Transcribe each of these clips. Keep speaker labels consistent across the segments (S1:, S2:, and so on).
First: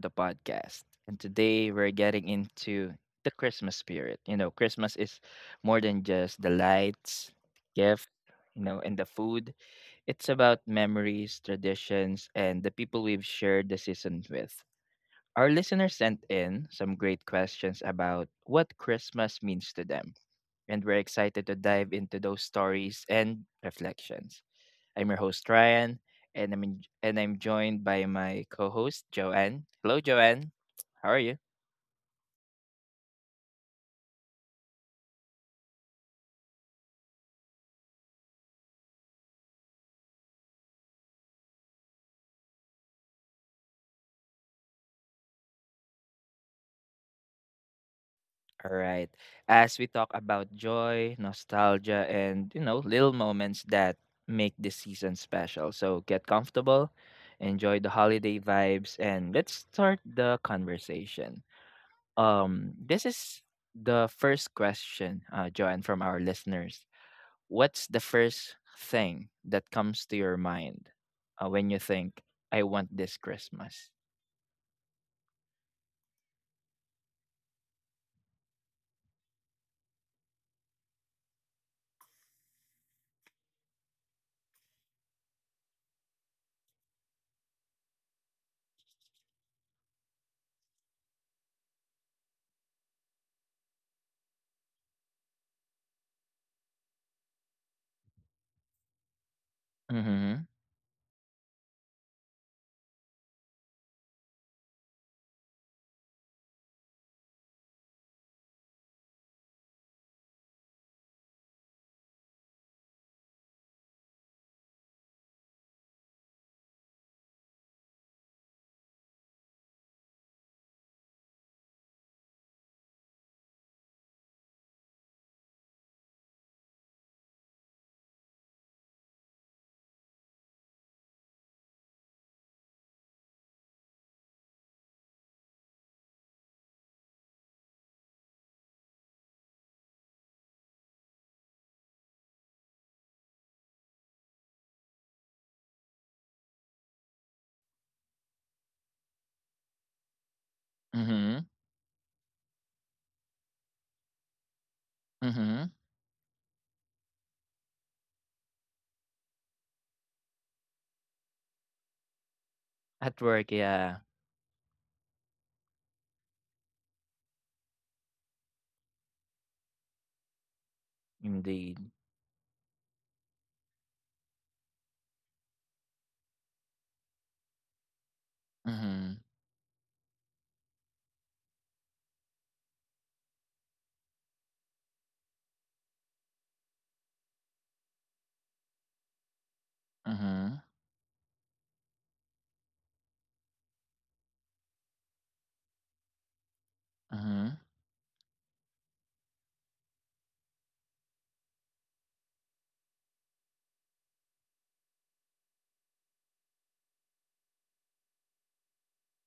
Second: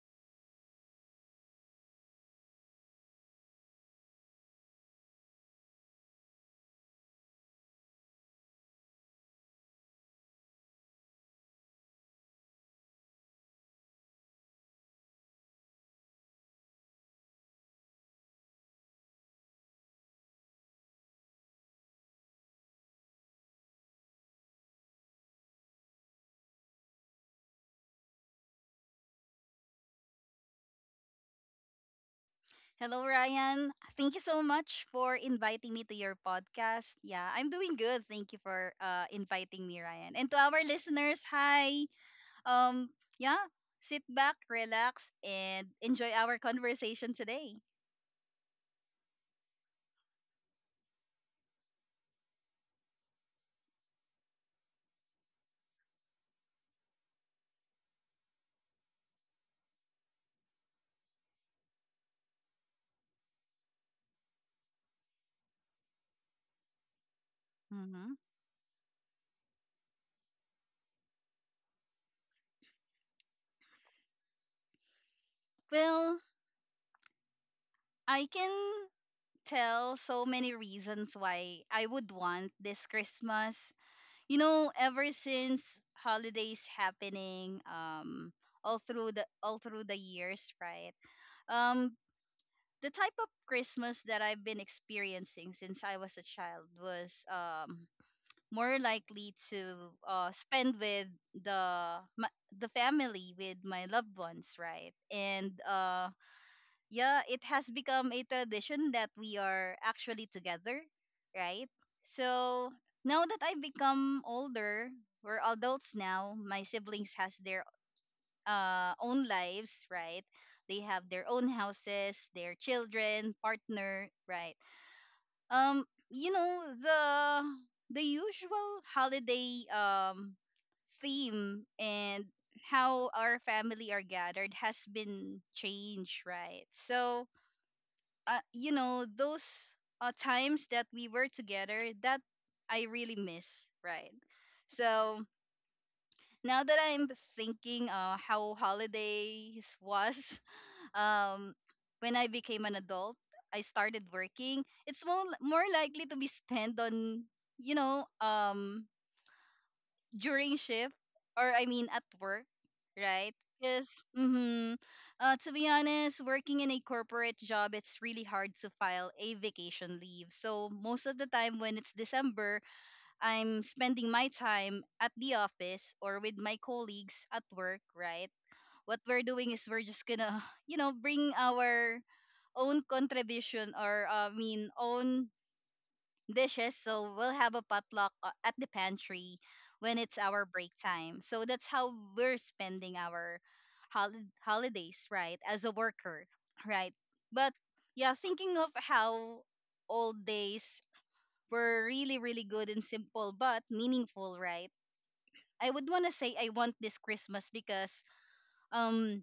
S1: the podcast. And today we're getting into the Christmas spirit. You know, Christmas is more than just the lights, gift, and the food. It's about memories, traditions, and the people we've shared the season with. Our listeners sent in some great questions about what Christmas means to them. And we're excited to dive into those stories and reflections. I'm your host Ryan, and I'm in, and I'm joined by my co-host Joanne. Hello, Joanne. How are you?
S2: Hello, Ryan. Thank you so much for inviting me to your podcast. Yeah, I'm doing good. Thank you for inviting me, Ryan. And to our listeners, hi. Um, yeah, sit back, relax, and enjoy our conversation today.
S1: All right. As we talk about joy, nostalgia, and little moments that make this season special, so get comfortable, enjoy the holiday vibes, and let's start the conversation. This is the first question, Joanne, from our listeners. What's the
S2: hmm
S1: first thing that comes to your mind when you think, "I want this Christmas"?
S2: Well, I can tell so many reasons why I would want this Christmas. You know, ever since holidays happening, all through the years, right? Um, the type of Christmas that I've been experiencing since I was a child was more likely to
S1: Mhm.
S2: spend with the my, the family with my loved ones, right? And yeah, it has become a tradition that we are actually together, right? So now that I've become older, we're adults now. My siblings has their own lives, right? They have their own houses, their children, partner, right? You know the usual holiday theme and how our family are gathered has been changed, right? So, you know, those times that we were together, that I really miss, right? So now that I'm thinking how holidays was
S1: Mhm.
S2: um, when I became an adult, I started working. It's more
S1: Mhm.
S2: likely to be spent on, you know, during shift or I mean at work,
S1: At
S2: right?
S1: work,
S2: Because,
S1: yeah,
S2: mm-hmm, to be honest, working in a corporate job, it's really hard to file a vacation leave. So most of the time, when
S1: indeed.
S2: it's December, I'm spending my time at the office or with my colleagues at work, right? What we're
S1: Mhm.
S2: doing is we're just gonna you know bring our own contribution or I mean own dishes. So we'll have a potluck at the pantry when it's our
S1: Mhm.
S2: break time. So that's how we're spending our holidays, right? As a worker, right? But
S1: Mhm.
S2: yeah, thinking of how old days were really really good and simple but meaningful, right? I would want to say I want this Christmas because um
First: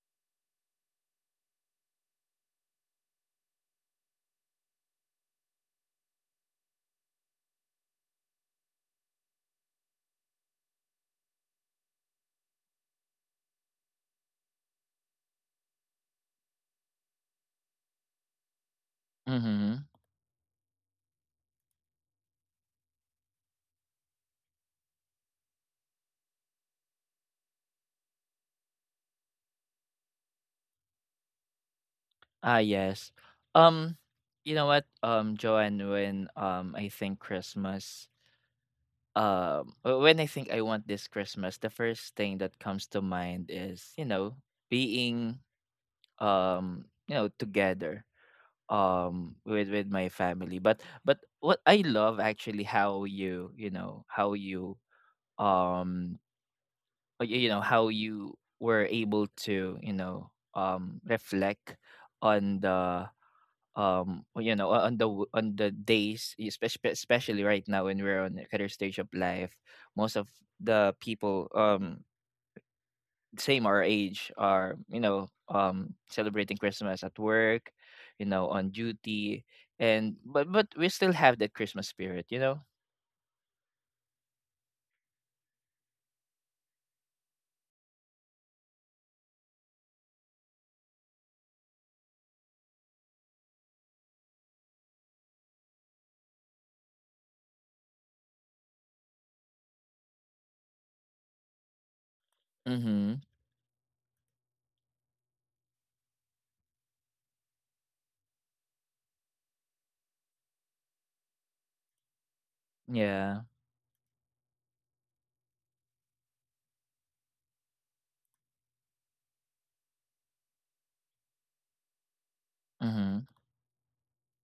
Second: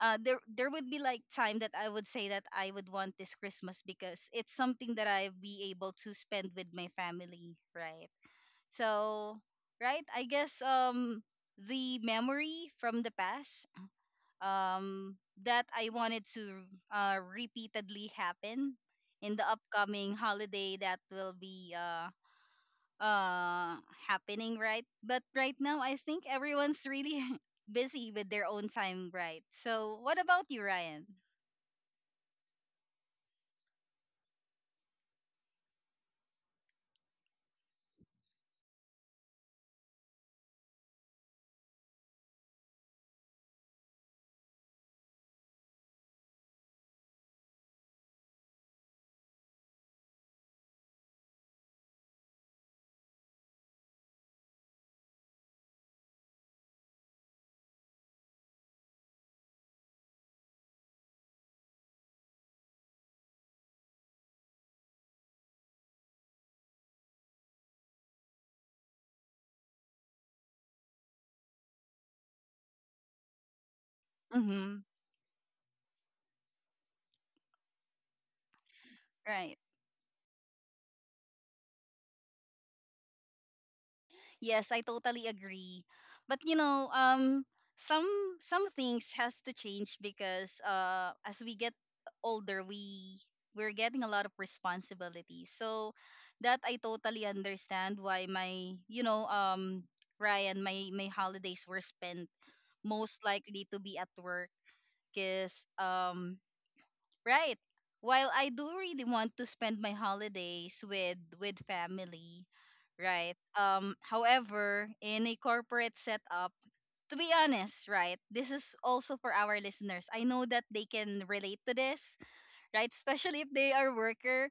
S2: there would be like time that I would say that I would want this Christmas because it's something that I be able to spend with my family, right? So, right, I guess the memory from the past um that I wanted to repeatedly happen in the
S1: Mhm.
S2: upcoming holiday that will be uh happening, right? But right now I think everyone's really busy with their own time, right? So what about you, Ryan?
S1: Ah, yes. Um, you know what, Joanne, when I think Christmas, when I think, "I want this Christmas," the first thing that comes to mind is being together with my family. But what I love actually, how you you know how you, um you know how you were able to, reflect on the you know on the w- on the days, especially right now when we're on the career stage of life. Most of the people, same our age,
S2: Mm-hmm.
S1: are celebrating Christmas at work, you know, on duty.
S2: Right.
S1: And but we still have that Christmas spirit.
S2: Yes, I totally agree. But you know, some some things has to change because as we get older, we're getting a lot of responsibilities. So that I totally understand why my you know Ryan my holidays were spent most
S1: Mhm.
S2: likely to be at work because. Right. While I do really want to spend my holidays with family, right?
S1: Yeah.
S2: Um, however, in a corporate setup, to be honest, right? This is also for our listeners. I know that they can relate to this, right?
S1: Mhm.
S2: Especially if they are worker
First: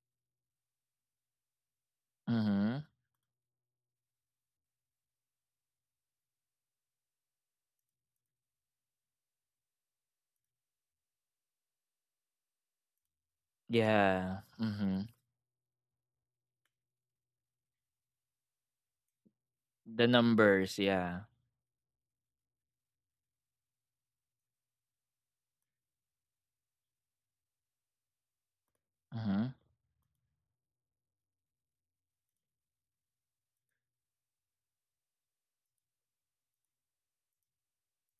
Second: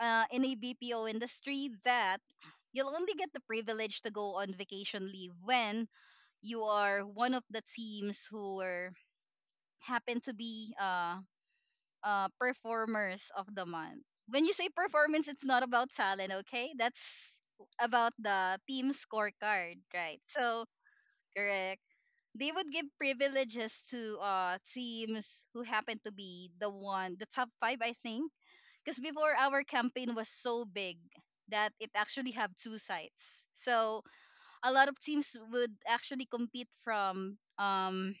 S2: in a BPO industry that
S1: Mhm.
S2: you'll only get the privilege to go on vacation leave when you are one of the teams who are happen to be performers of the month.
S1: Yeah.
S2: When you say
S1: Mhm.
S2: performance, it's not about talent, okay? That's about the team scorecard,
S1: The
S2: right? So,
S1: numbers, yeah.
S2: correct. They would give privileges to teams who happen to be the one, the top five, I think. Because before
S1: Mhm.
S2: our campaign was so big that it actually have two sites. So a lot of teams would actually compete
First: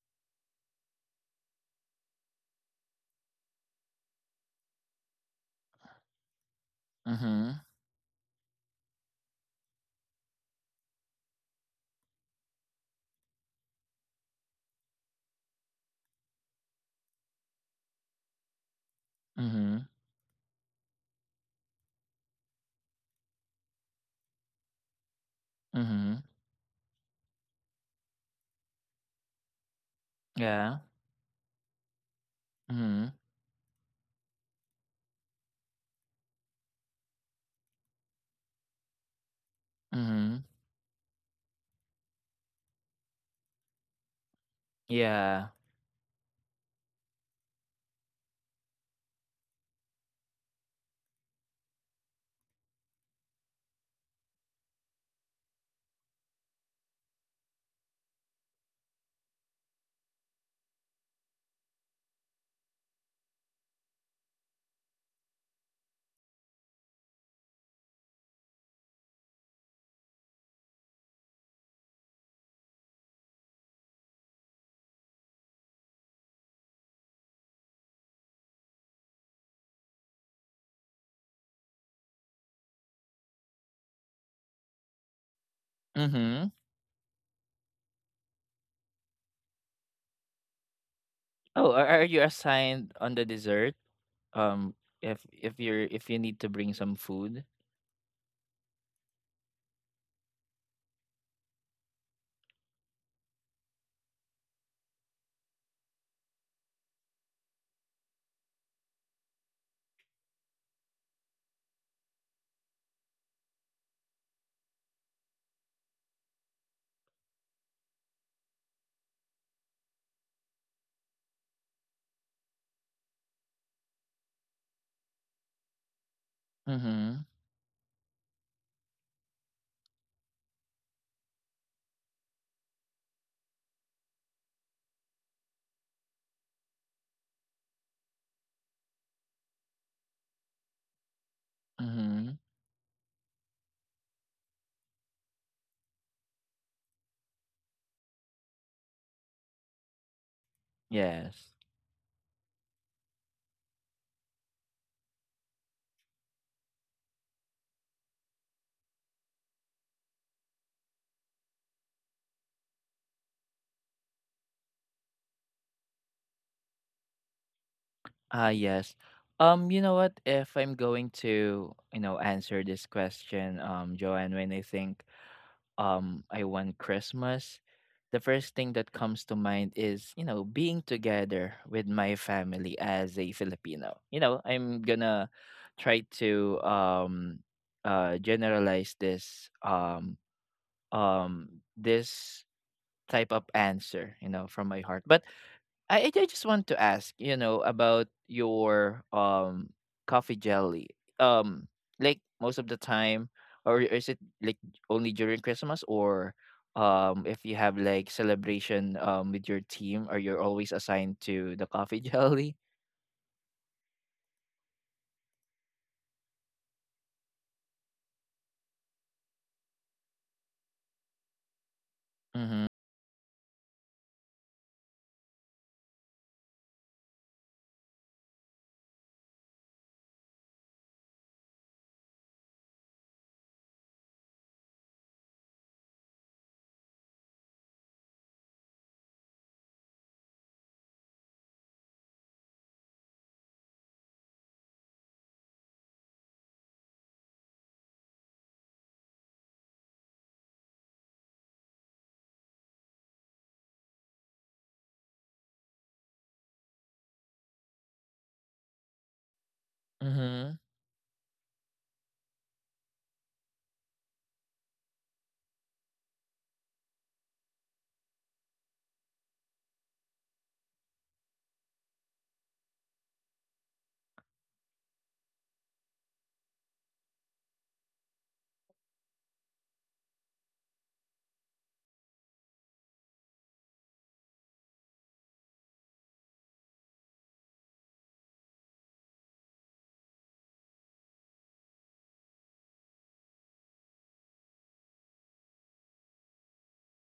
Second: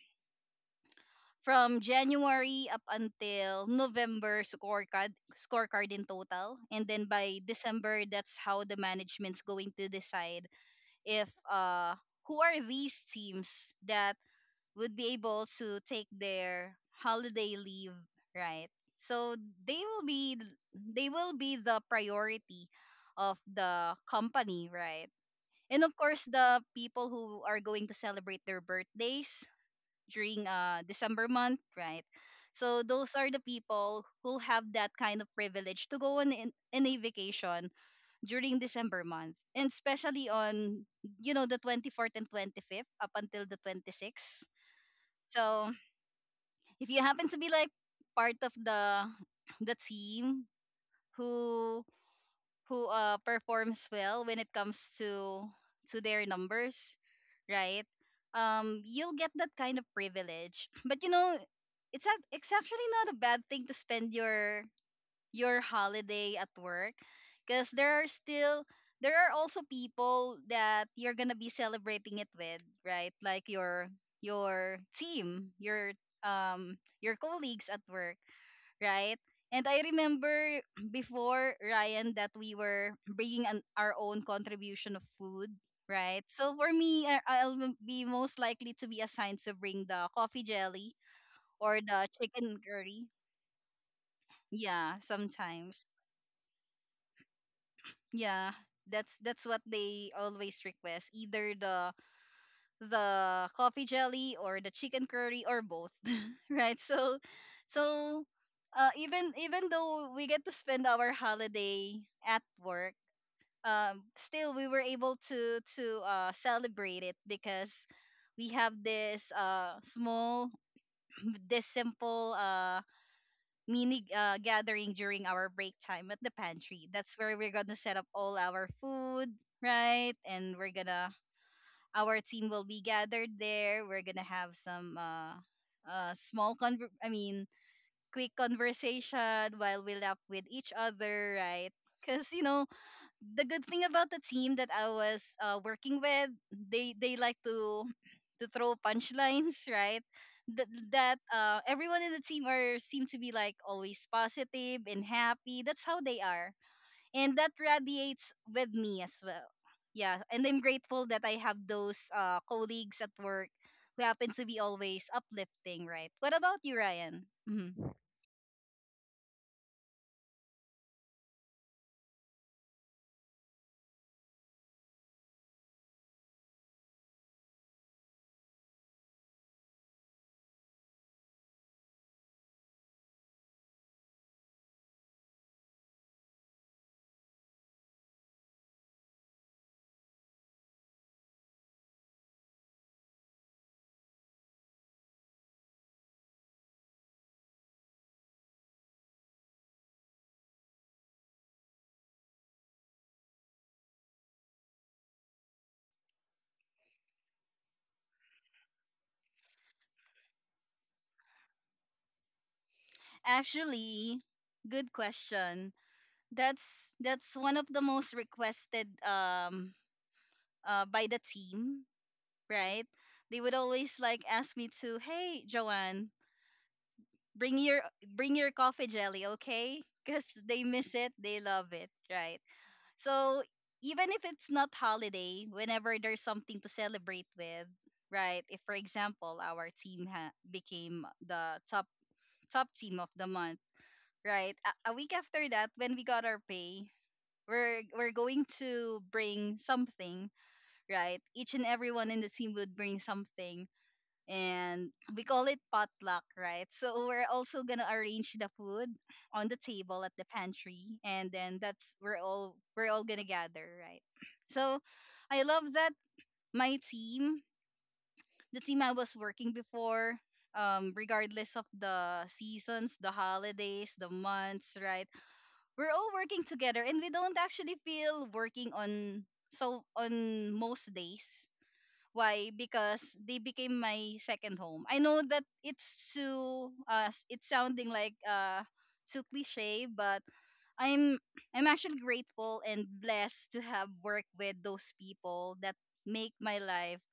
S2: from January up until November, scorecard in total, and then by
S1: Mhm.
S2: December that's how the management's going to decide if who are these teams that would be able to take their holiday leave, right? So they
S1: Mhm.
S2: will be, they will be the priority of the company, right? And of
S1: Mhm.
S2: course the people who are going to celebrate their birthdays during
S1: Yeah.
S2: December month, right? So those
S1: Mhm.
S2: are the people who have that kind of privilege to go on in a vacation during December month, and especially
S1: Mhm.
S2: on you know the 24th and 25th up until the 26th.
S1: Yeah.
S2: So if you happen to be like part of the team who performs well when it comes to their numbers, right? You'll get that kind of privilege. But you know, it's actually not a bad thing to spend your holiday at work, because there are still, there are also people that you're gonna be celebrating it with, right? Like your team, your colleagues at work, right? And I remember before, Ryan, that we were bringing an, our own contribution of food, right?
S1: Mhm.
S2: So for me, I'll be most likely to be assigned to bring the coffee jelly
S1: Oh,
S2: or
S1: are
S2: the
S1: you
S2: chicken
S1: assigned
S2: curry.
S1: on the dessert? um
S2: Yeah,
S1: if if you're
S2: sometimes.
S1: if you need to bring some food?
S2: Yeah, that's what they always request, either the coffee jelly or the chicken curry or both right. So, so even though we get to spend our holiday at work, still we were able to celebrate it because we have this small this simple mini gathering during our break time at the pantry. That's
S1: Mhm.
S2: where we're gonna set up all our food, right? And we're gonna, our team will be gathered there. We're gonna have some small I mean, quick conversation while we laugh with each other, right? Because
S1: Mhm.
S2: you know the good thing about the team that I was working with, they like to throw punchlines, right? That
S1: Yes.
S2: everyone in the team are seem to be like always positive and happy. That's how they are, and that radiates with me as well. Yeah, and I'm grateful that I have those colleagues at work who happen to be always uplifting, right? What about you, Ryan? Mhm.
S1: Ah, yes. You know what? If I'm going to, you know, answer this question, Joanne, when I think, I want Christmas, the first thing that comes to mind is, you know, being together with my family as a Filipino. You know, I'm gonna try to generalize um, this type of answer, you know, from my heart. But I just want to ask, you know, about your coffee jelly. Um, like most of the time, or is it like only during Christmas, or if you have like celebration with your team, or you are always assigned to the coffee jelly?
S2: Actually, good question. That's one of the most requested by the team,
S1: Mm-hmm.
S2: right? They would always like ask me to, "Hey, Joanne, bring your, bring your coffee jelly, okay?" Because they miss it, they love it, right? So even if it's not holiday, whenever there's something to celebrate with, right? If for example our team became the top team of the month, right? A week after that, when we got our pay, we're going to bring something, right? Each and everyone in the team would bring something, and we call it potluck, right? So we're also gonna arrange the food on the table at the
S1: Mm-hmm.
S2: pantry, and then that's we're all gonna gather, right? So I love that my team, the team I was working before, regardless of the seasons, the holidays, the months, right? We're all working together, and we don't actually feel working on so on most days. Why? Because they became my second home. I know that it's too it's sounding like too cliche, but I'm I'm actually grateful and blessed to have worked with those people that make my life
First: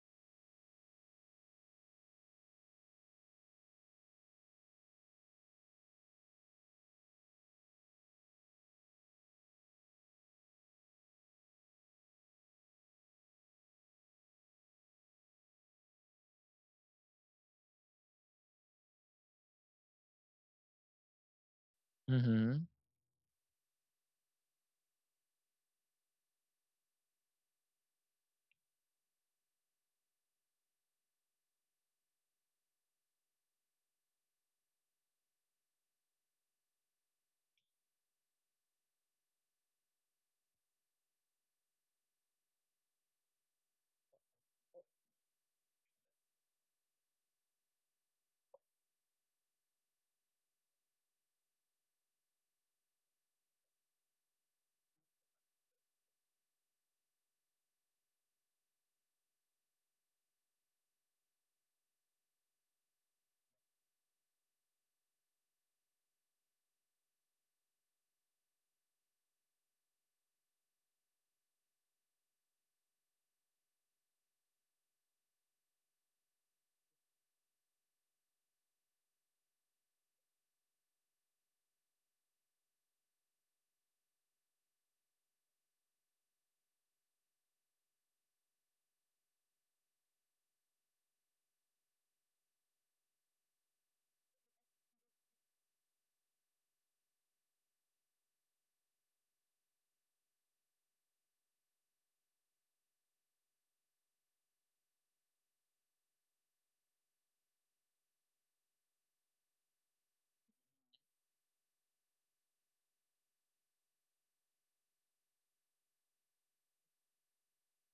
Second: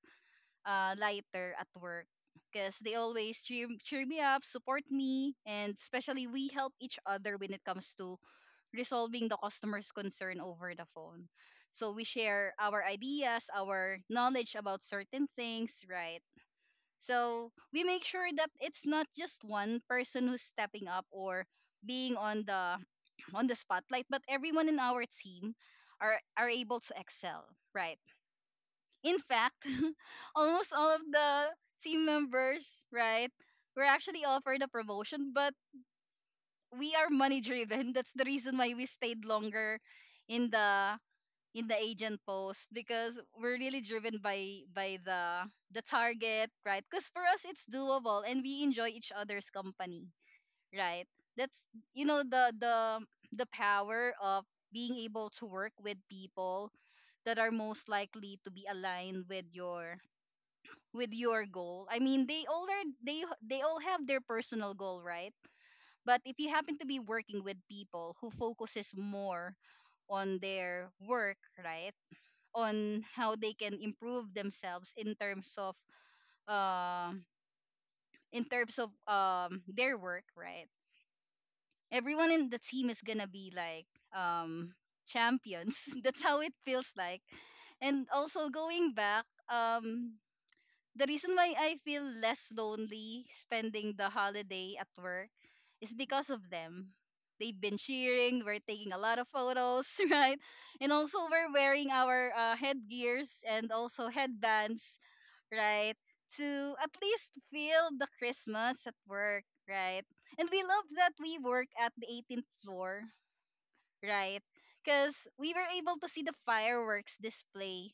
S2: lighter at work. Because they always cheer me up, support me, and especially we help each other when it comes to resolving the customer's concern over the phone. So we share our ideas, our knowledge about certain things, right? So we make sure that it's not just one person who's stepping up or being on the on the spotlight, but everyone in our team are able to excel, right? In fact, almost all of the team members, right, were actually offered a promotion, but we are money driven. That's the reason why we stayed longer in the in the agent post because we're really driven by the target, right? Because for us it's doable and we enjoy each other's company, right? That's, you know, the power of being able to work with people that are most likely to be aligned with your goal. I mean, they all have their personal goal, right? But if you happen to be working with people who focuses more on their work, right? On how they can improve themselves in terms of um their work, right? Everyone in the team is gonna be like um champions. That's how it feels like. And also going back, um the reason why I feel less lonely spending the holiday at work is because of them. They've been cheering, we're taking a lot of photos, right? And also we're wearing our headgears and also headbands, right? To at least feel the Christmas at work, right? And we love that we work at the 18th floor, right? Because we were able to see the fireworks display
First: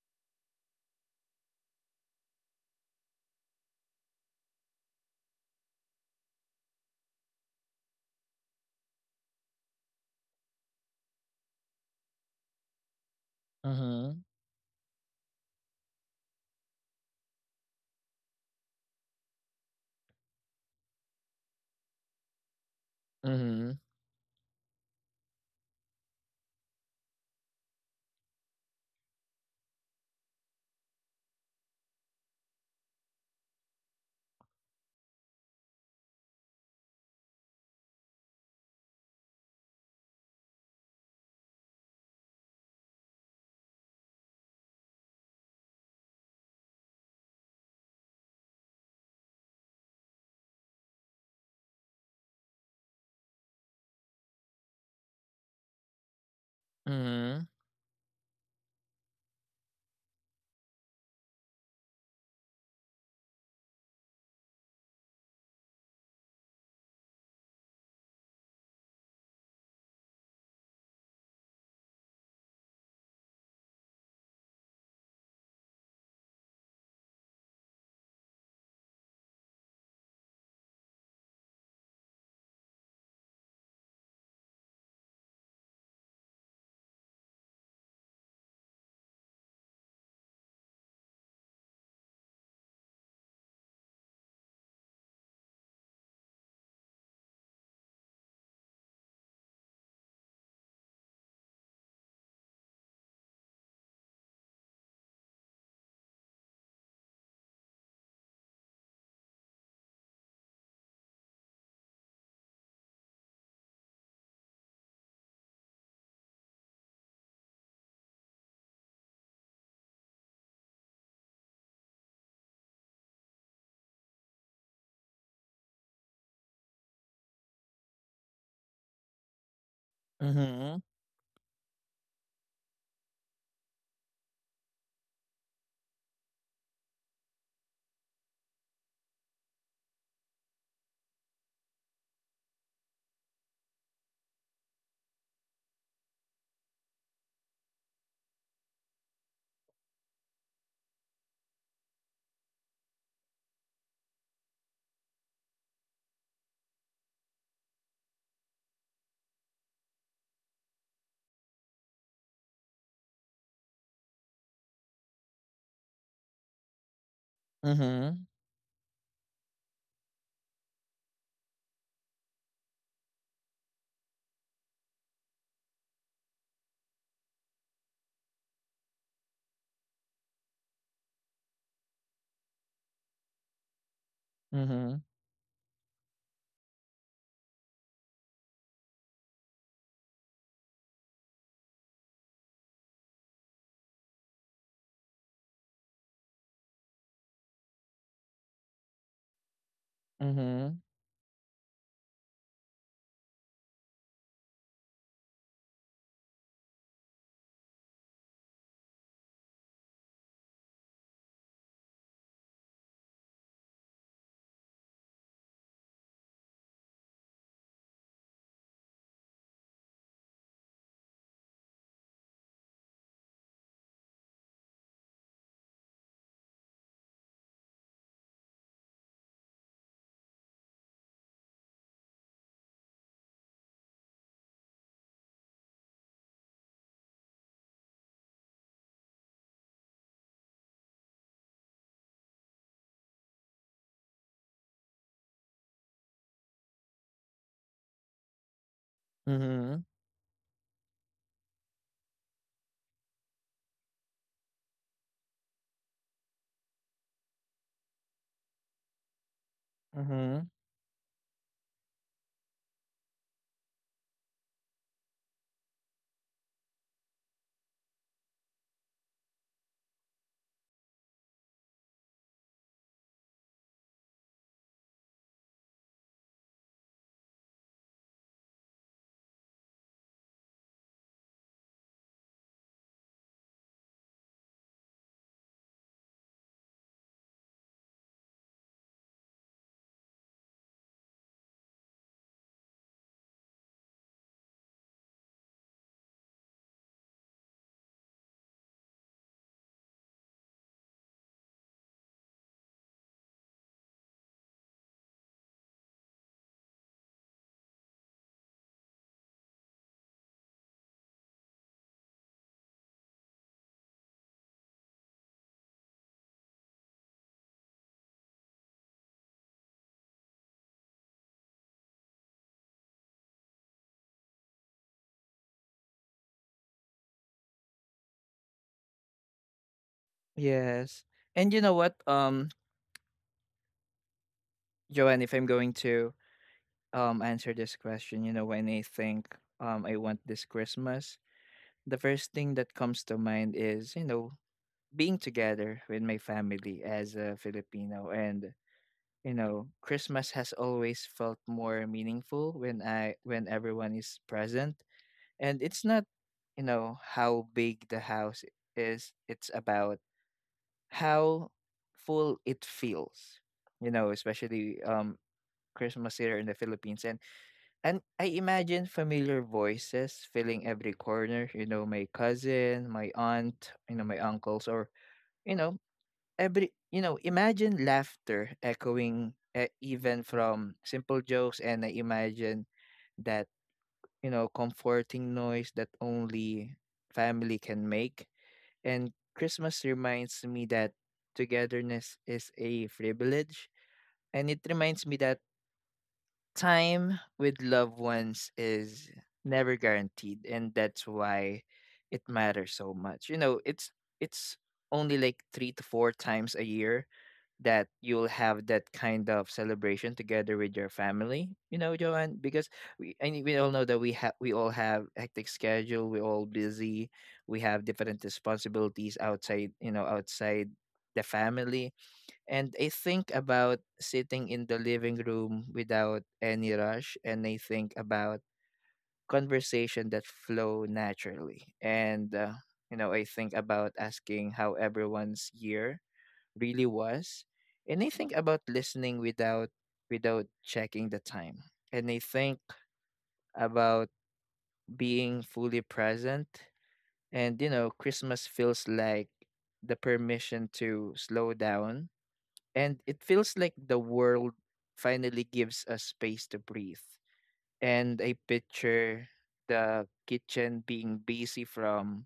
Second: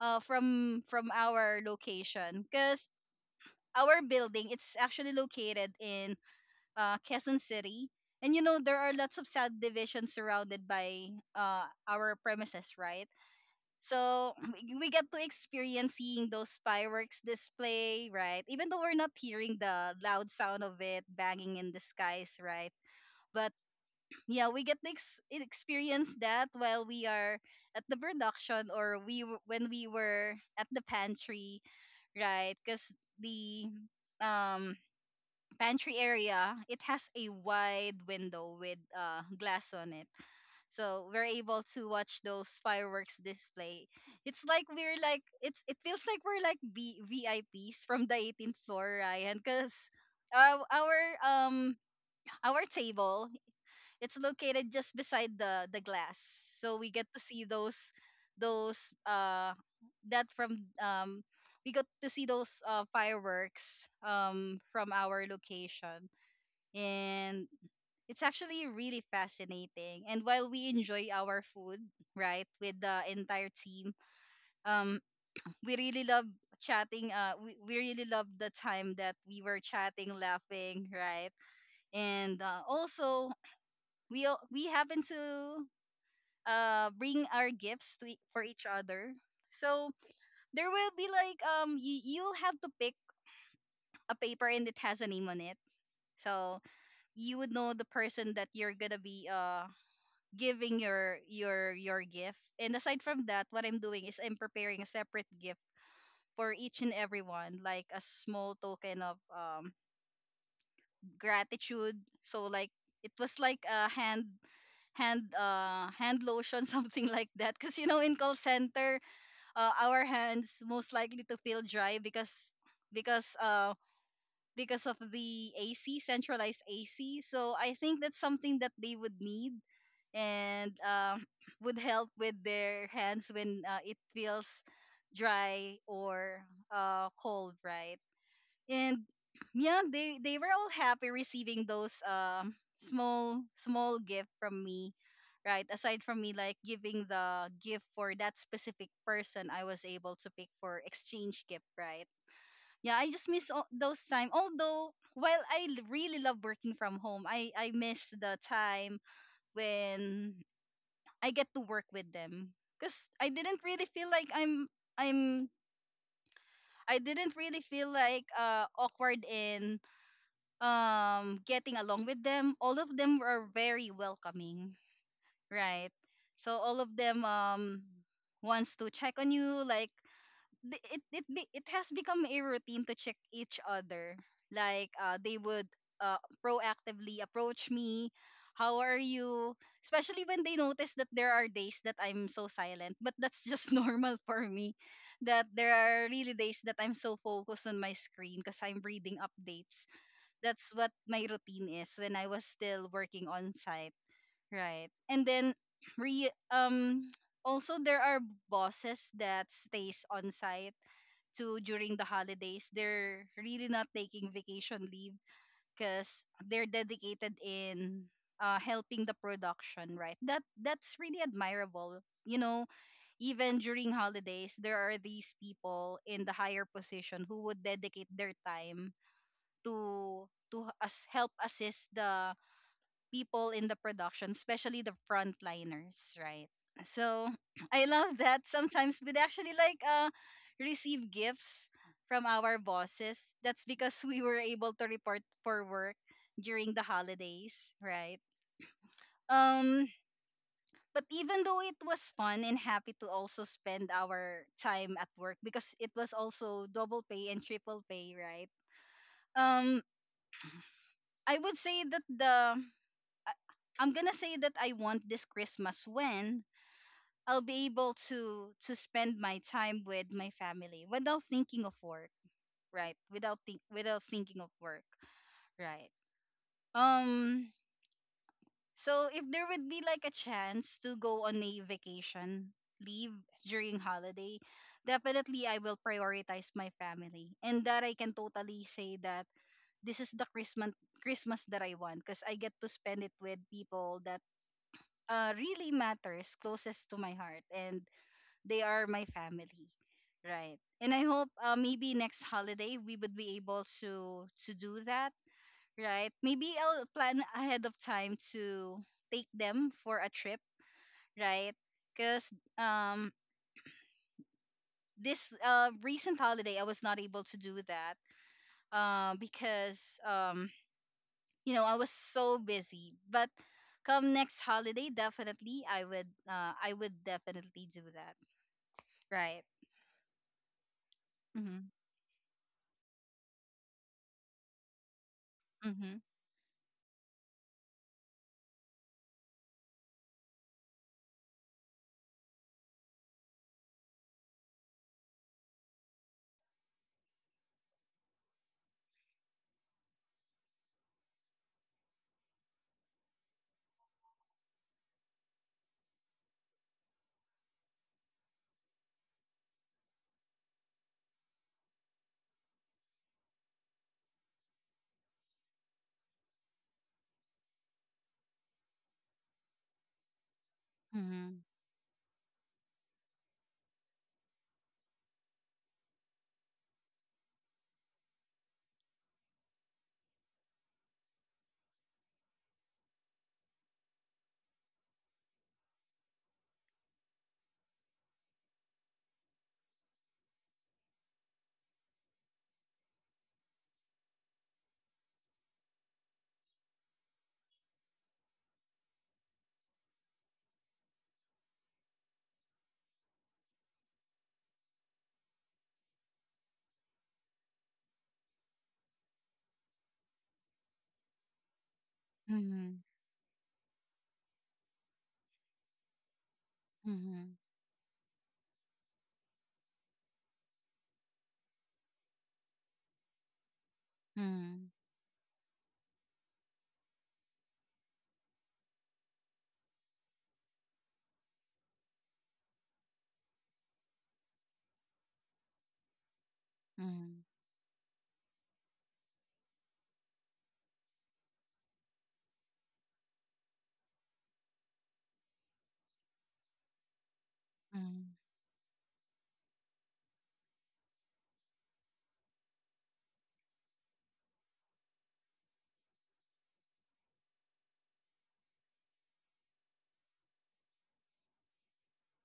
S2: from our location. Because our building, it's actually located in Quezon City. There are lots of subdivisions surrounded by our premises, right?
S1: Mm-hmm.
S2: So we get to experience seeing those fireworks display, right? Even though we're not hearing the loud sound of it banging in the skies, right? But
S1: Mm-hmm.
S2: yeah, we get to experience that while we are at the production or when we were at the pantry, right? Because the um pantry area, it has a wide window with glass on it, so we're able to watch those fireworks display. It feels like we're like VIPs from the 18th floor, Ryan, because our, our um our table, it's located just beside the glass. So we get to see those uh that from we got to see those fireworks from our location. And it's actually really fascinating. And while we enjoy our food, right, with the entire team, um, we really love chatting. We really love the time that we were chatting, laughing, right, and also we happen to bring our gifts for each other. So there will be like you'll have to pick a paper, and it has a name on it. So you would know the person that you're gonna be giving your gift. And aside from that, what I'm doing is I'm preparing a separate gift for each and everyone, like a small token of gratitude. So, like, it was like a hand lotion something like that because in call center, our hands most likely to feel dry because uh because of the AC, centralized AC, so I think that's something that they would need,
S1: Mm-hmm.
S2: and
S1: Mm-hmm.
S2: would help with their hands when it feels dry or cold, right? And yeah, they were all happy receiving those small gift from me, right? Aside from me, like, giving the gift for that specific person, I was able to pick for exchange gift, right? Yeah, I just miss all those time. Although while really love working from home, I miss the time when I get to work with them, because I didn't really feel like I'm
S1: Mm-hmm.
S2: awkward in getting along with them. All of them were very welcoming, right? So all of them wants to check on you, like it has become a routine to check each other. Like,
S1: Mm-hmm.
S2: they would, proactively approach me, how are you? Especially when they notice that there are days that I'm so silent, but that's just normal for me. That there are really days that I'm so focused on my screen because I'm reading updates.
S1: Mm-hmm.
S2: That's
S1: Mm-hmm.
S2: what my routine is when I was still working on site, right? And then re also there are bosses that stays on site to during the holidays, they're really not taking vacation leave because they're dedicated in helping the production, right? That's really admirable. Even during holidays, there are these people in the higher position who would dedicate their time to as help assist the people in the production, especially the frontliners, right? So I love that. Sometimes we'd actually, like, receive gifts from our bosses. That's because we were able to report for work during the holidays, right?
S1: Mm-hmm.
S2: Um but even though it was fun and happy to also spend our time at work because it was also double pay and triple pay, right? Um
S1: Mm-hmm.
S2: I would say that the I- I'm gonna say that I want this Christmas when I'll be able to spend my time with my family without thinking of work, right? Without thinking of work, right? Um so if there would be like a chance to go on a vacation leave during holiday, definitely I will prioritize my family. And that I can totally say that this is the Christmas that I want because I get to spend it with people that really matters closest to my heart, and they are my family, right? And I hope, maybe next holiday we would be able to do that, right? Maybe I'll plan ahead of time to take them for a trip, right? Because um this recent holiday I was not able to do that, because I was so busy, but come next holiday, definitely I would definitely do that, right.
S1: Yes. And you
S2: Mm-hmm.
S1: know what, Joanne, if I'm going
S2: Mm-hmm.
S1: to answer this question, you know, when I think, I want this Christmas, the first thing that comes to mind is, you know, being together with my family as a Filipino. And you know, Christmas has always felt more meaningful when I when everyone is present, and it's not, you know, how big the house is, it's about how full it feels. You know, especially Christmas here in the Philippines And I imagine familiar voices filling every
S2: Mm-hmm.
S1: corner, you know, my cousin, my aunt, you know, my uncles, or, you know, imagine laughter echoing, even from simple jokes. And I imagine that comforting noise that only family can make. And Christmas reminds me that togetherness is a privilege. And it reminds me that time with loved ones is never guaranteed, and that's why it matters so much. It's only like 3 to 4 times a year that you'll have that kind of celebration together with your family, you know, Joanne, because
S2: Mm-hmm.
S1: we all know that we all have hectic schedule, we're all busy.
S2: Mhm.
S1: We have different responsibilities outside, outside the family. And I think about sitting in
S2: Mhm.
S1: the living room without any rush, and I think about conversation that flow naturally. And you know, I think about asking how everyone's year really
S2: Mhm.
S1: was, and I think about listening without checking the time. And I think about being fully present. And you know,
S2: Mhm.
S1: Christmas feels like the permission to slow down, and it feels like the world finally gives us space to breathe. And I picture the kitchen being busy from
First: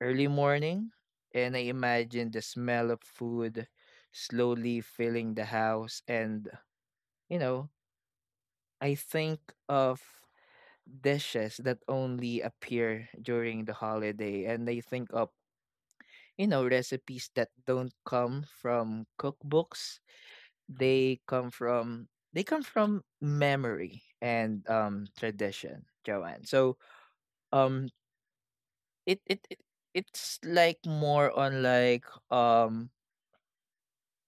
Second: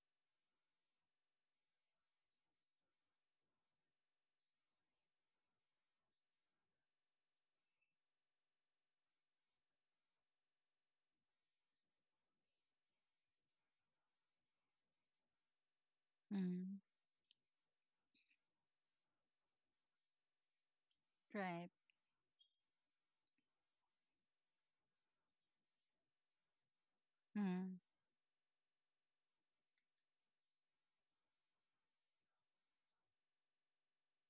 S1: early morning, and I imagine the smell of food slowly filling the house. And, you know, I think of dishes that only appear during the holiday, and I think of
S2: Mhm.
S1: recipes that don't come from cookbooks, they come
S2: Right.
S1: from they come from memory and tradition, Joanne. So,
S2: Mhm.
S1: um it it, it it's like more on like, um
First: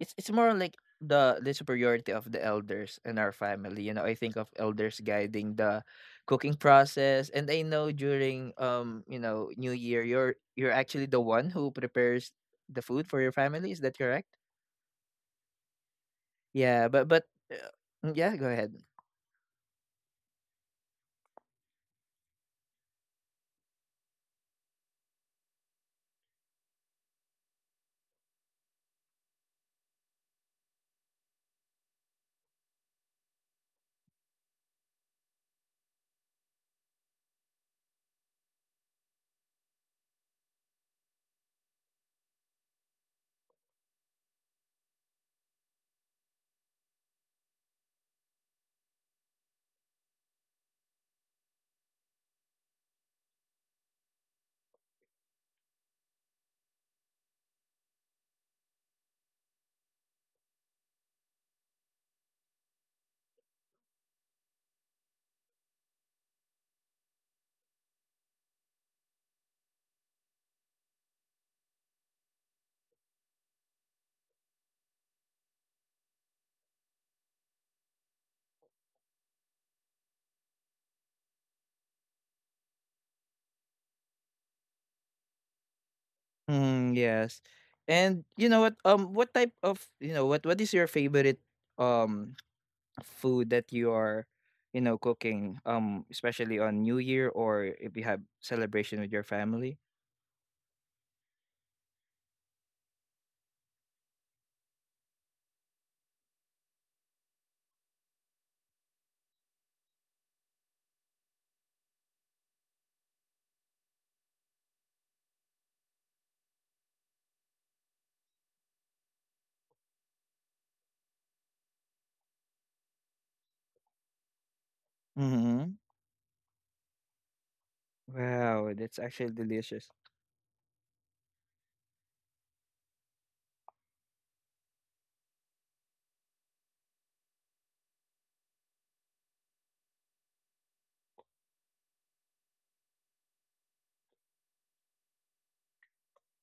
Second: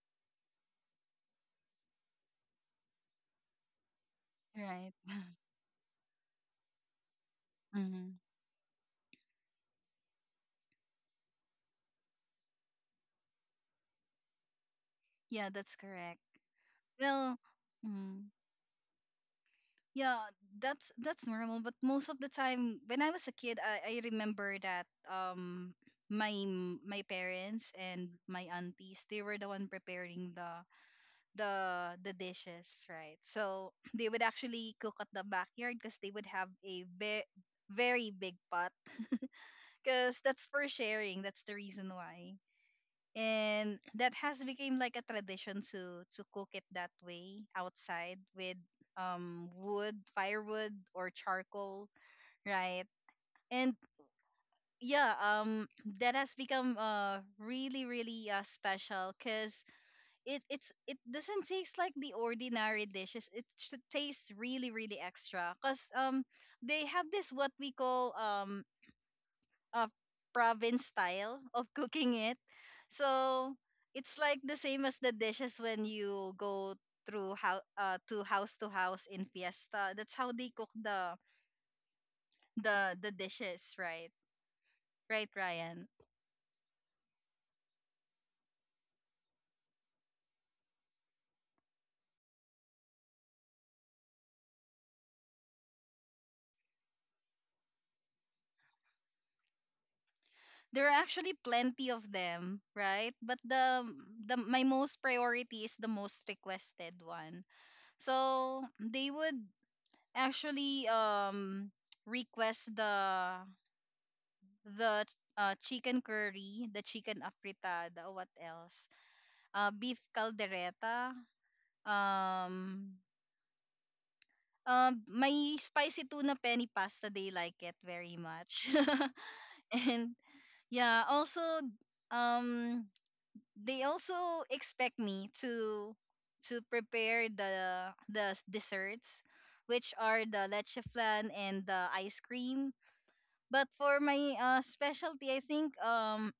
S1: it's more on like the superiority of the elders in our family. You know, I think of
S2: Right.
S1: elders guiding the cooking process. And I know
S2: Mhm.
S1: during, New Year, you're actually the one who prepares the food for your family, is that correct?
S2: Yeah, that's correct.
S1: Yeah, but
S2: Well, mm,
S1: yeah, go ahead.
S2: yeah, that's normal. But most of the time, when I was a kid, I remember that my parents and my aunties, they were the one preparing the dishes, right? So they would actually cook at the backyard because they would have a very big pot because that's for sharing. That's the reason why. And that has become like a tradition to cook it that way outside with wood, firewood or charcoal, right? And yeah, that has become really really special cuz it doesn't taste like the ordinary dishes. It should taste really really extra cuz they have this what we call uh, province style of cooking it. So it's like the same as the dishes when you go through how to house in fiesta. That's how they cook the dishes, right? Right, Ryan.
S1: Mm, yes. And you know what? What type of what is your favorite um food that you are cooking, especially on New Year, or if you have celebration with your family?
S2: There are actually plenty of them, right? But the my most priority is the most requested one. So they would actually request the chicken curry, the chicken afritada, what else? Beef caldereta. Um, my
S1: Mm-hmm.
S2: spicy tuna penny pasta, they like it very
S1: Wow,
S2: much.
S1: that's actually delicious.
S2: And yeah, also, um, they also expect me to prepare the desserts, which are the leche flan and the ice cream. But for my specialty, I think,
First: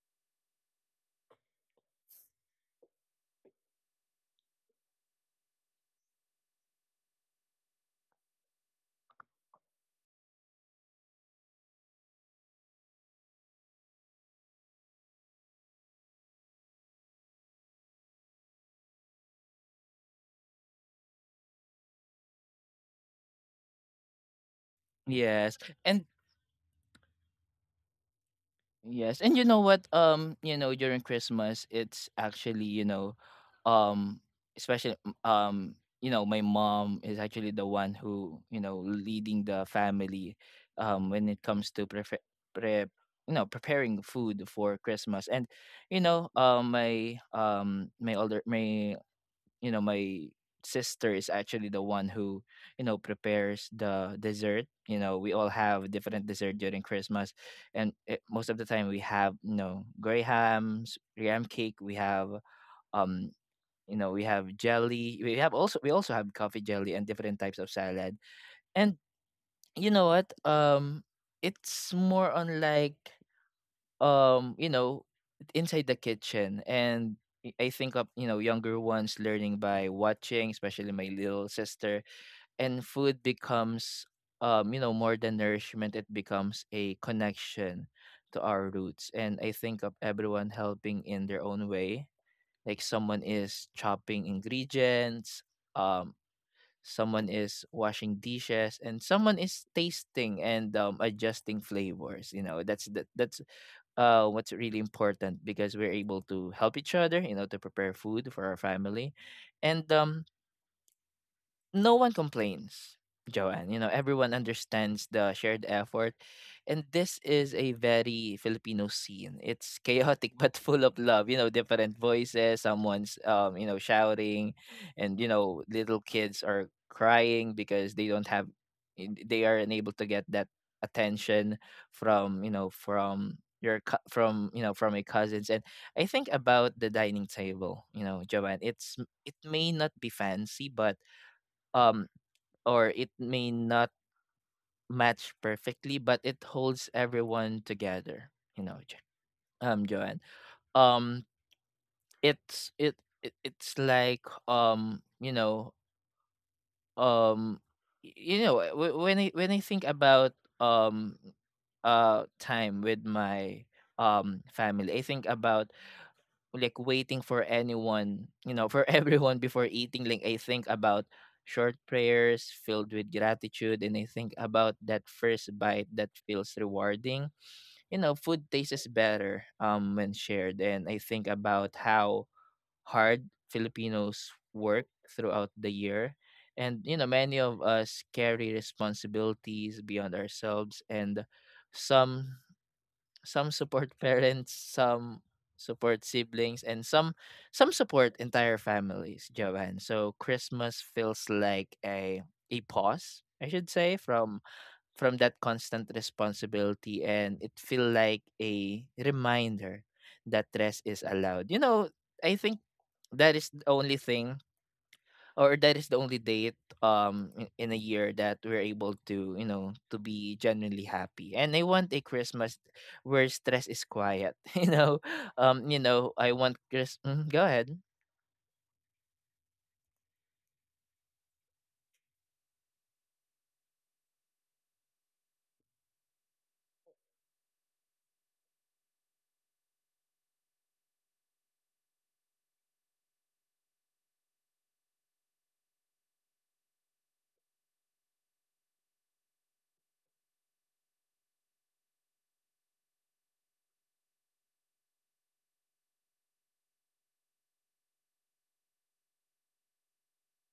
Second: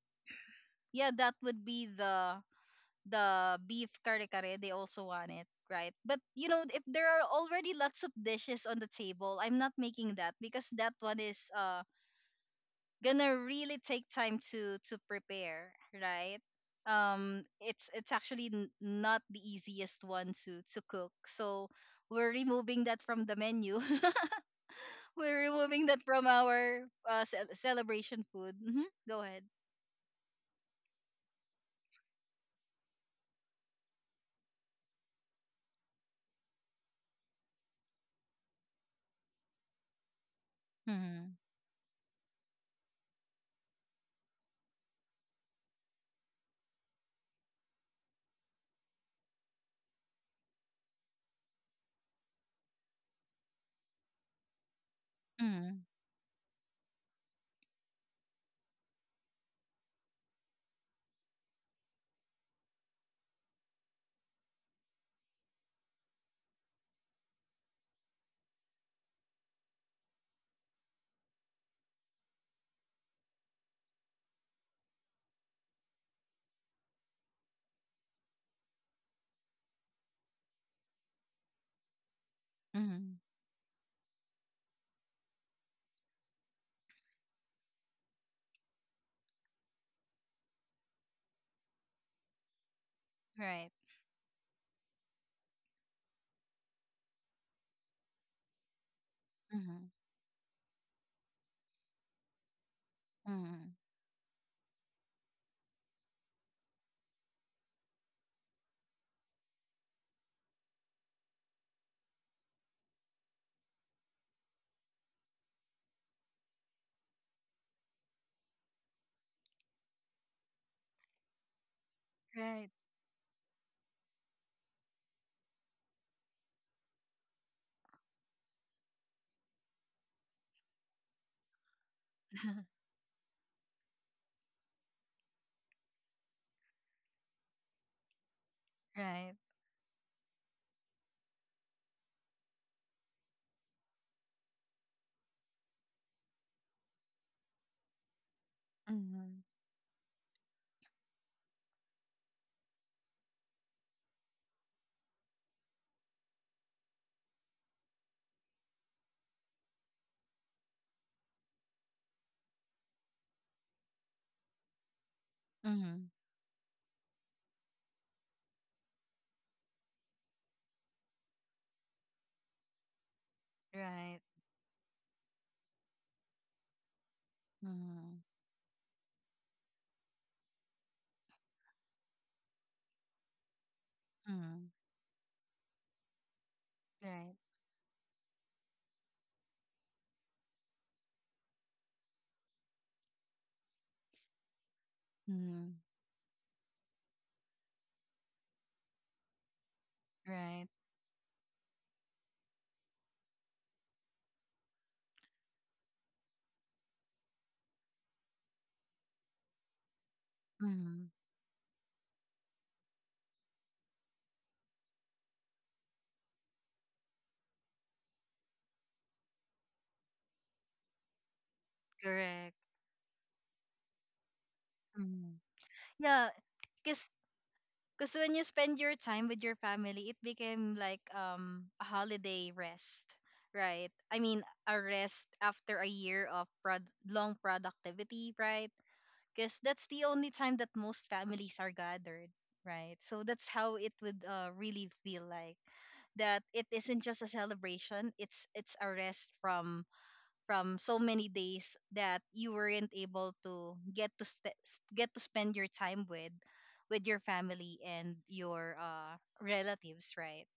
S2: yeah, that would be the beef kare kare, they also want it, right? But if there are already lots of dishes on the table, I'm not making that because that one is gonna really take time to prepare, right? It's actually not the easiest one to cook, so we're removing that from the menu. We're
S1: Yes.
S2: removing that
S1: And
S2: from our celebration food. Hmm.
S1: Yes,
S2: Go
S1: and
S2: ahead.
S1: you know what? You know, during Christmas, it's actually, um, especially, um, my mom is actually the one who, leading the family, when
S2: Mm-hmm.
S1: it comes to prefer pre you know preparing food for Christmas, and you know, my my older my you know my sister is actually the one who, prepares the dessert. You know, we all have different dessert during Christmas. Most of the time, we have, graham cake, we have, um jelly, we have, also we also have coffee jelly and different types of salad. And you know what, it's more on like, um you know inside the kitchen. And I think of, younger ones learning by watching, especially my little sister. And
S2: Mm-hmm.
S1: food becomes, more than nourishment, it becomes a connection to our roots. And I think of everyone helping in their own way, like someone is
S2: Right.
S1: chopping ingredients, um someone is washing dishes, and someone is
S2: Mm-hmm.
S1: tasting and, adjusting flavors. You know, that's that, that's
S2: Mm-hmm.
S1: what's really important, because we're able to help each other, you know, to prepare food for our family. And no one complains, Joanne. You know, everyone understands the shared effort. And this is a very Filipino scene. It's chaotic but full of love. You know, different voices,
S2: Right.
S1: someone's, shouting, and you know, little kids are crying because they don't have they are unable to get that attention from, your cou- from you know from a cousins. And I think about the dining table. Joanne,
S2: Right.
S1: it may not be fancy, but, um or it may not match perfectly, but it holds everyone together. You know,
S2: Mhm.
S1: Joanne. Um, it's it, it it's like, um, you know, when I think about, um, time with my, family, I think about
S2: Mhm.
S1: like waiting for anyone, you know, for everyone before eating. Like I think about short prayers filled with gratitude, and I
S2: Right.
S1: think about that first bite that feels rewarding. You
S2: Mhm.
S1: know, food tastes better, when shared. And I think about how hard Filipinos
S2: Mhm.
S1: work throughout the year. And you know,
S2: Right.
S1: many of us carry responsibilities beyond ourselves, and some some support parents, some
S2: Mhm.
S1: support siblings, and some support entire families, Joanne. So
S2: Right.
S1: Christmas feels like a pause, I should say, from, that constant responsibility, and it feel like a reminder that rest
S2: Mhm.
S1: is allowed. You know, I think that is the only thing, or that is the only date, in a year that we're able to, to be genuinely happy. And I want a
S2: Correct.
S1: Christmas where stress is quiet you know,
S2: Mhm.
S1: you know
S2: Yeah,
S1: I want chris
S2: because
S1: Mhm, go ahead.
S2: because when you spend your time with your family, it became like a holiday rest, right? I mean, a rest after a year of long productivity, right? Because that's the only time that most families are gathered, right? So that's how it would, really feel like that it isn't just a celebration, it's a rest from so many days that you weren't able to get to spend your time with your family and your relatives, right.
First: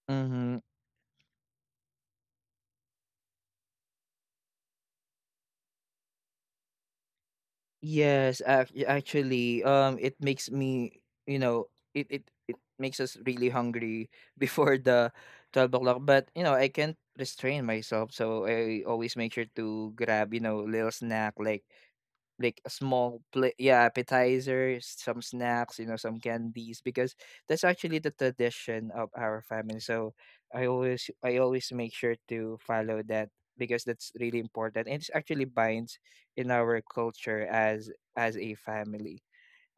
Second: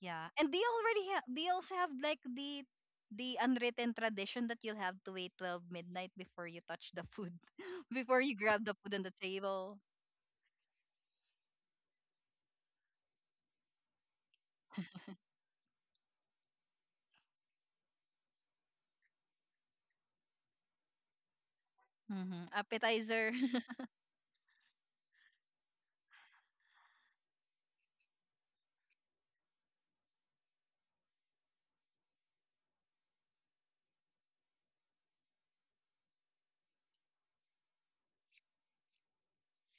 S2: Yeah. And
S1: Mm-hmm.
S2: they also have, like, the unwritten tradition that you'll have to wait 12 midnight before you touch the food, before you
S1: Yes,
S2: grab the food on the
S1: actually,
S2: table.
S1: it makes me, you know, it makes us really hungry before the 12 o'clock. But you know, I can't restrain myself, so I always make sure to grab, you know, little snack, like
S2: Hmm.
S1: like a small
S2: Appetizer.
S1: plate, yeah, appetizer, some snacks, you know, some candies, because that's actually the tradition of our family. So I always make sure to follow that because that's really important, and it's actually binds in our culture as, a family.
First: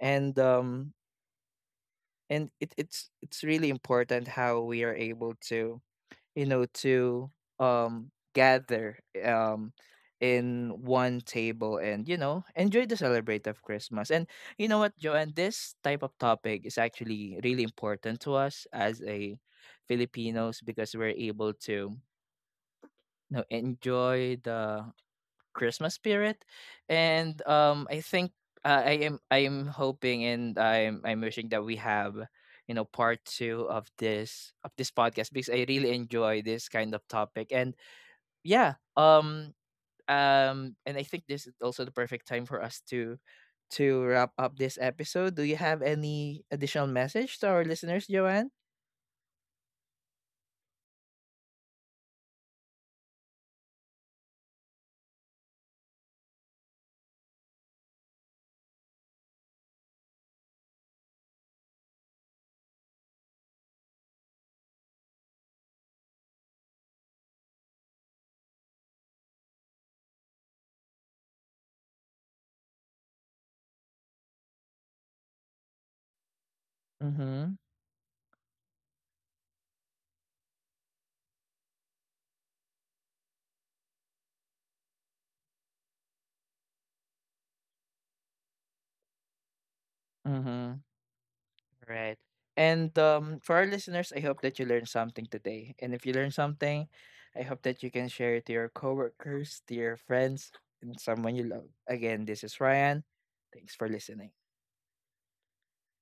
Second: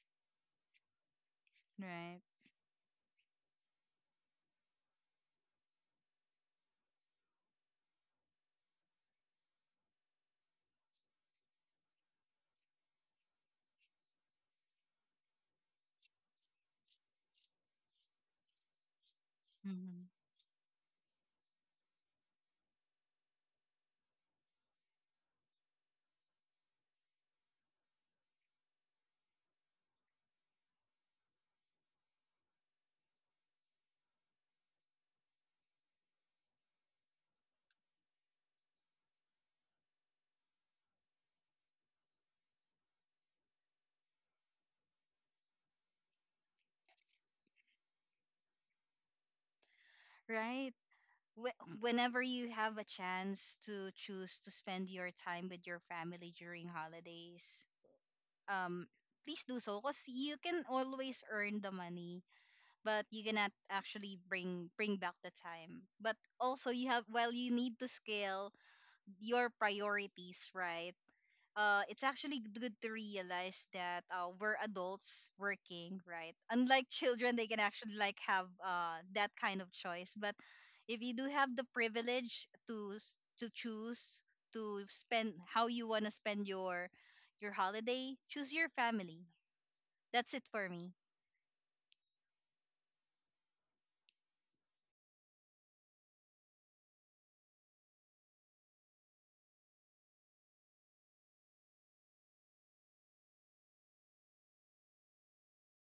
S1: And um
S2: Right.
S1: and it, it's it's really important how we are able to, to, gather, um in one table, and you know, enjoy the celebrate of Christmas. And you know what, Joanne, this type of topic is actually really important to us as a
S2: Hmm.
S1: Filipinos, because we're able to, enjoy the Christmas spirit. And I think, I am hoping, and I'm wishing that we have, part two of, this podcast, because I really enjoy this kind of topic. And yeah, and I think this is also the perfect time for us to, wrap up this episode. Do you have any additional message to our listeners, Joanne?
S2: Right. Whenever you have a chance to choose to spend your time with your family during holidays, um, please do so, because you can always earn the money but you cannot actually bring back the time. But also, you have well, you need to scale your priorities, right. It's actually good to realize that, we're adults working, right, unlike children, they can
S1: Mhm,
S2: actually, like, have, that kind of choice, but if you do have the privilege to choose to spend how you want to spend your holiday, choose your family. That's it for me.
S1: mhm. Right. And for our listeners, I hope that you learned something today. And if you learned something, I hope that you can share it to your coworkers, to your friends, and someone you love. Again, this is Ryan. Thanks for listening.